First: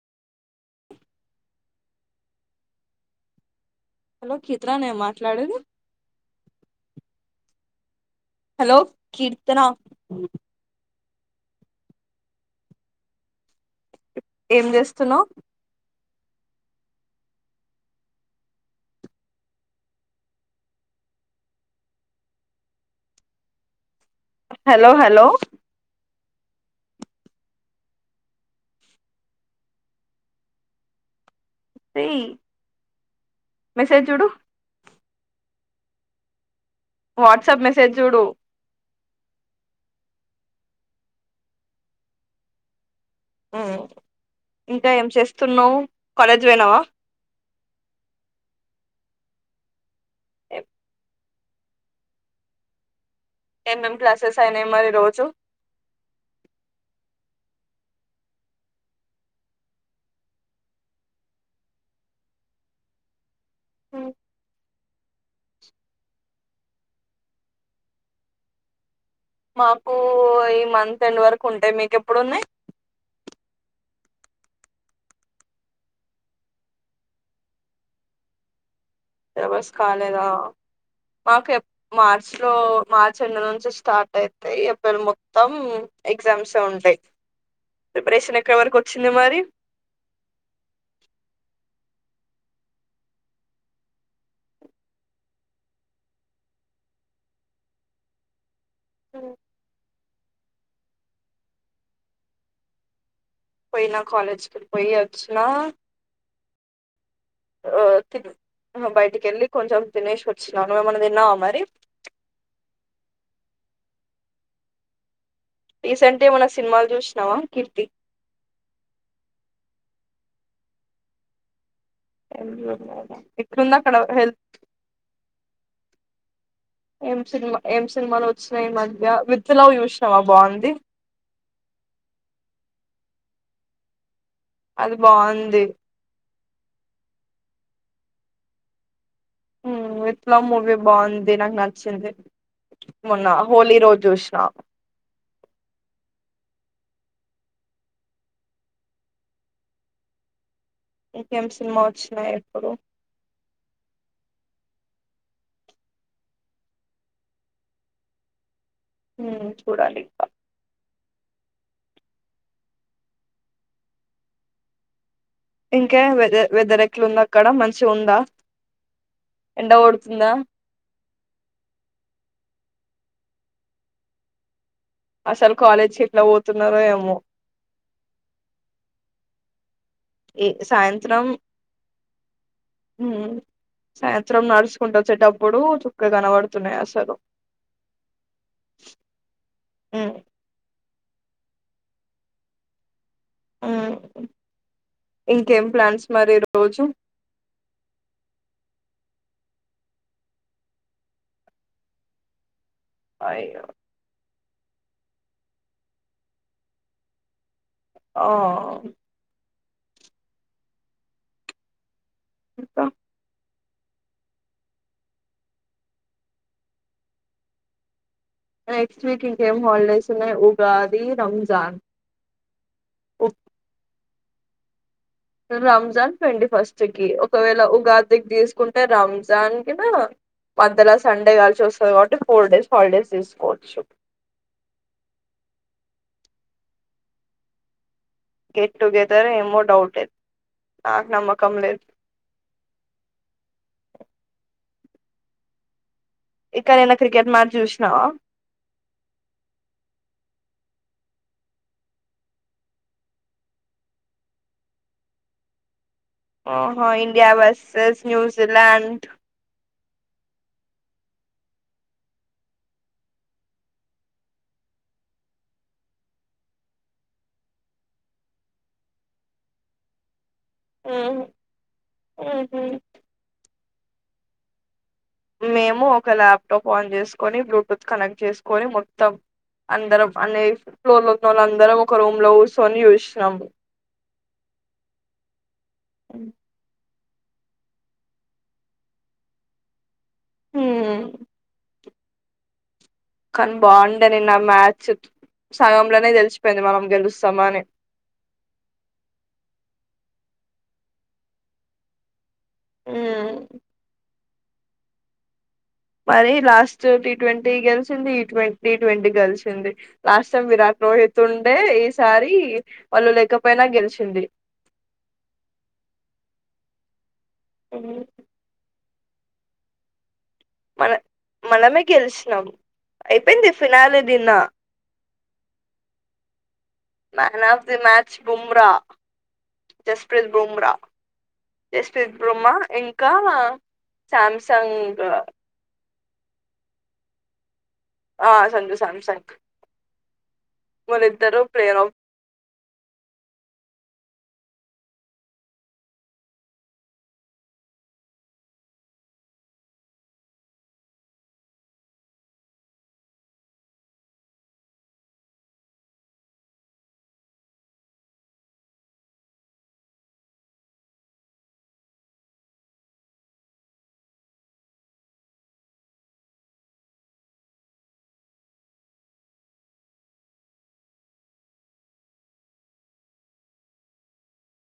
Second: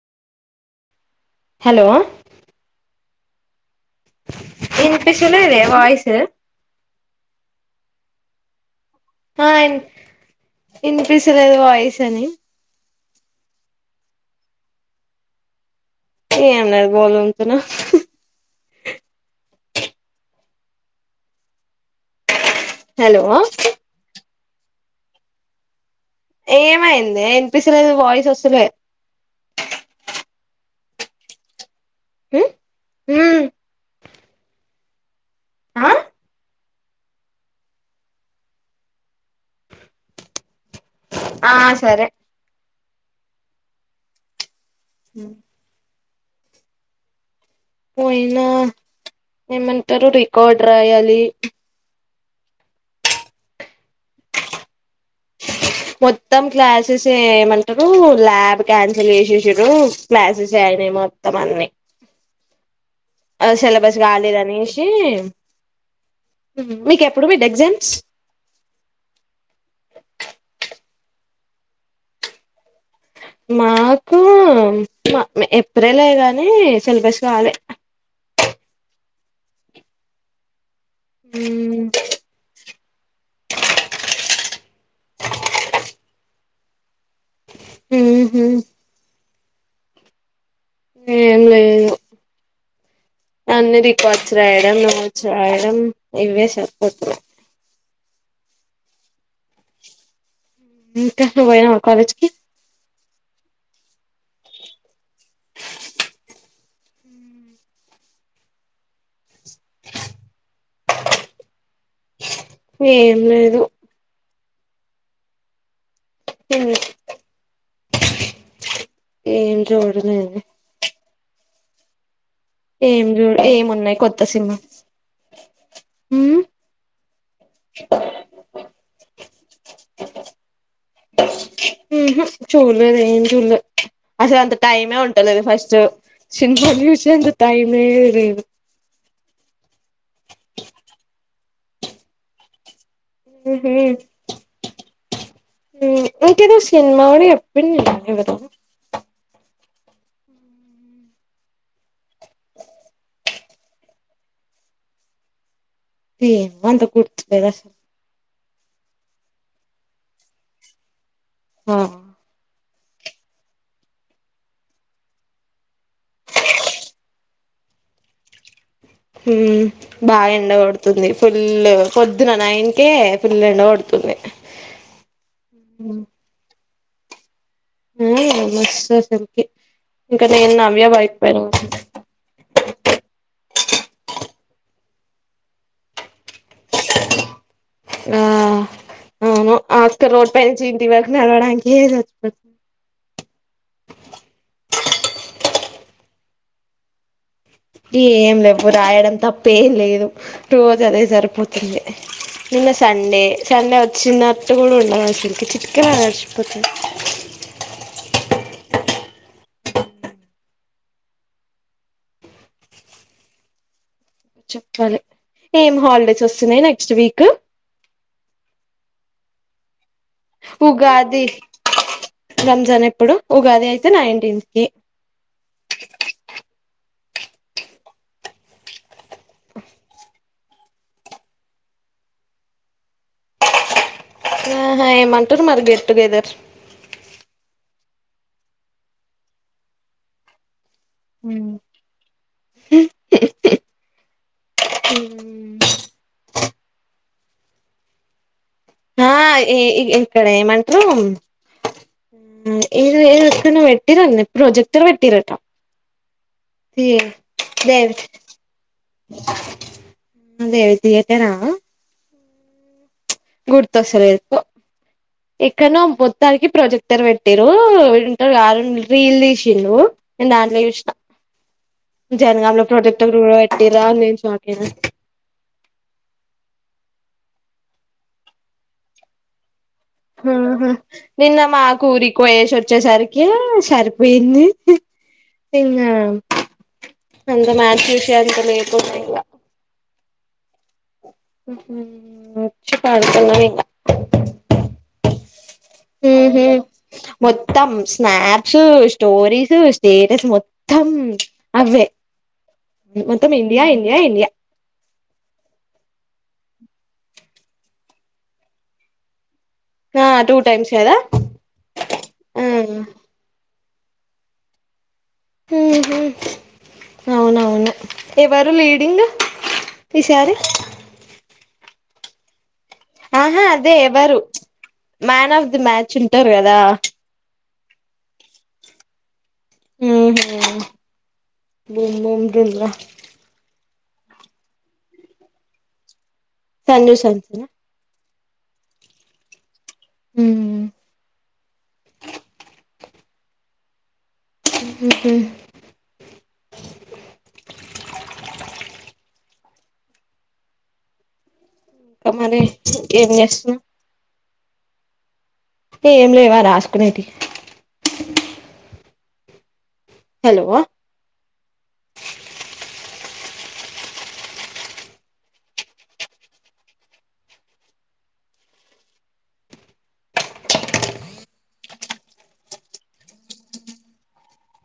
Hello hello కిత్రా నేను మాట్లాడేది ఇనిపిస్తుందిలే వాయిస్ హలో కీర్తన ప్పిసలేదు వాయిస్ అని ఏం చేస్తున్నావు ఏం లేదు బోల్ తోముతున్నా హలో హలో హలో ఏమయింది వినిపిస్తలే నీ వాయిస్ వస్తలే మ్మ్ మ్మ్ మెసేజ్ చూడు ఆ వాట్సాప్ మెసేజ్ చూడు ఆ సరే మ్మ్ ఇంకా ఏం చేస్తున్నావ్ కాలేజ్ పోయినావ పోయినా ఏమంటారు రికార్డ్ రాయాలి ఎం ఎం క్లాసెస్ అయినయి మరి ఈరోజు మొత్తం క్లాసెస్ ఏమంటారు ల్యాబ్ క్యాన్సిల్ చేశేశిరు క్లాసెస్ అనే మొత్తం అనే అ సిలబస్ కాలేదు అనేసి మ్మ్ మీకెప్పుడు మీడ్ ఎగ్జామ్స్ మాకు ఈ మంత్ ఎండ్ వరకు ఉంటాయి మీకు ఎప్పుడు ఉన్నాయి మాకు చేప్ ఎ‌ఎ చేప్పలే కానీ సిలబస్ కాలే సిలబస్ కాలేదా మాకు ఎప్ మార్చి లో మార్చ ఎండ్ నుంచి స్టార్ట్ అయితయి ఏప్రిల్ మొత్తం ఎగ్జామ్స్ ఎ ఉంటాయి ప్రిపరేషన్ ఉహు ఎక్కడ వరకు వచ్చింది మరి ఏం లేదు అన్ని రికార్డ్స్ రాయడం నొట్స్ రాయడం ఇవే సరిపోతున్నాయి మ్మ్ ఇంకా నువ్వు పోయనావ కాలేజ్కి పోయినా కాలేజ్ కాడికి పోయి అచ్చిన ఆ తిరిగి ఉమ్ బయటికెళ్లి కొంచం తినేశి ఒచ్చిన నువు ఎం అన్నా తిన్నావా మరి ఏం లేదు రీసెంట్ ఏం అన్నా సినిమాల చూశినావ కీర్తి ఇంకేముంది ఏం ఏం చూడలేదా? లే ఏం ఎట్లుంది అక్కడ ఉన్నాయి కొత్త హెల్త్ సినిమా ఉమ్ ఏం సినిమా ఏం సినిమాలు వొచ్చినాయి ఈ మధ్య విత్ లవ్ చూశినావా బాగుంది చూడలే అసలు అంత అది టైమే ఉంటలేదు బాగుంది ఫస్ట్ సినిమా చూశేంత ట్తేమ్ లేదు ఉమ్ విత్ లవ్ మూవీ బాగుంది నాకు నచ్చింది మొన్న [unintelligible] హోలీ రోజు చూసిన తెనాలి ఎప్పడికి పొతం మెము అయితే ఇంకేం సినిమా ఒచ్చినాయి ఇప్పుడు [unintelligible] ఉమ్ చూడాలి ఇక అవును ఇంకెం వెద వెదర్ ఎట్లా ఉంద్ అక్కడ మంచిగా ఉందా ఉమ్ ఎండ కొడుతుందా బాగా ఎండ కోడతుంది ఫుల్ పొద్దున న్తే ఏం ఫుల్ ఎండ కొడుతుంది అసలు కాలేజ్ క ఎట్లా పోతున్నారో అ ఆ మస్త సంకి ఏ సాయంత్రం సాయ్ర చిత్రం నడుచుకుంటూ వచ్చేటప్పుడు చుక్క కనబడుతున్నాయి అసలు ఆవును ఆస్క ఉమ్ రోడ్ ప దివాకి నడవడానికి సచ్చపో ఇంకేం ప్లాన్స్ మరి రోజు ఏం లేవు రాయడం తప్పేం లేదు రోజు అదే సరిపోతుంది నిన్న సండే అయ్యో సండే వచ్చిన ఇష్టగడు ఉండకి చ చిట్క మారచ్చప్పతే ఓ అకాా చెప్పాలి ఏం హాలిడేస్ వస్తున్నాయి నెక్స్ట్ వీక్ నెక్స్ట్ వీక్ ఇంకాేం హాలిడేస్ ఉన్నాయి ఉగాది, రంజాన్ రంజాన్ ఎప్పుడు? ఉ- ఉగాది అయితే నైన్ క రంజాన్ ట్వంటీ ఫస్ట్ కి, ఒకవేళ ఉగాదికి తీసుకుంటే రంజాన్ కినా మధ్యల సండే కలిసి వస్తుంది కాబట్టి ఫోర్ డేస్ హాలిడేస్ తీసుకోవచ్చు. ఆహా ఏమంటరు మరి, గెట్ టుగెదర్ గెట్ టుగెదర్ ఏమో డౌటె. నాక్ ఉమ్ నమ్మకం లేద్ ఉమ్ ఇక్కనైన క్రికెట్ మ్యాచ్ చూసినవా ఆ ఈ ఈ ఇక్కడ ఏమంట్రు, ఏదో ఏదో ఎక్కన్నో పెట్టిర్రన్నరు ప్రొజెక్టర్ పెట్టిరట. ఓహో ఇండియా దేవి వర్సెస్ న్యూజిలాండ్. అదే దియేటరా గుర్తొస్తలేదు పో, ఎక్కనో మొత్తానికి ప్రొజెక్టర్ పెట్టిరు, ఈడుంటడుగా అరుణ్ రీల్ తీసిండు. నేను దాంట్లో జ్యూస్నా, ఉమ్ జనగాం లో ప్రొజెక్టర్ గ [unintelligible] నేను షాకేనా మేము ఒక ల్యాప్టాప్ ఆన్ చేసుకొని, బ్లూటూత్ కనెక్ట్ చేసుకొని మొత్తం అందరం అనే ఉహు ఫ్లోర్ లో నిన్న ఉన్నోళ్ళందరం ఒక మాకూరికి రూమ్ లో వోయేసి కూర్చొని వచ్చేసరికే చూసినాం సరిపోయింది, ఇంగా అంత మ్యాజ్యూసెంత లేకుండే ఇంగ హ్మ్ చి పడుకున్నం కానీ ఇంగ, బాగుండే నిన్న మ్యాచ్ సగంలోనే ఉహు తెలిసిపోయింది మనం గెలుస్తామని మొత్తం స్నాప్స్ స్టోరీస్ స్టేటస్ మొత్ తమ్ అవే మొత్తం హ్మ్ ఇండియా ఇండియా ఇండియా. మరి లాస్ట్ టీ ట్వంటీ గెల్చింది, ఈ టీ ట్వంటీ గెలిచ్ చింది, ఆ last two time times Virat కదా రోహిత్తు ఉండే ఈసారి, ఆ వాళ్ళు లేకపోయినా గెల్ వచ్చింది. ఉహు అవునవును ఎవరు లీడింగ్ ఈ సారి. మన మనమే గెలిచినం. ఆహా అదే ఎవరు, ప్చ్ మ్యాన్ ఆఫ్ ది మ్యాచ్ ఉంటరు కదా. Man of the match Bumrah. Jasprit ఉహు బ్రుమ్రా బూమ్ జస్ప్రీత్ బూమ్ బ్రుమ్మ డుమ్ రా ఇంకా. సామ్సంగ్. సంజూ సాంసంన్ ఆ ఆహ్ సంజు సాంసంగ్. ఉహు వాలిద్దరూ ప్రేరాఫ్ ఉహూ ఇంకా మరి ఏం చేస్తున్నవ్. ఏం లేవా రాసుకునేటి హలో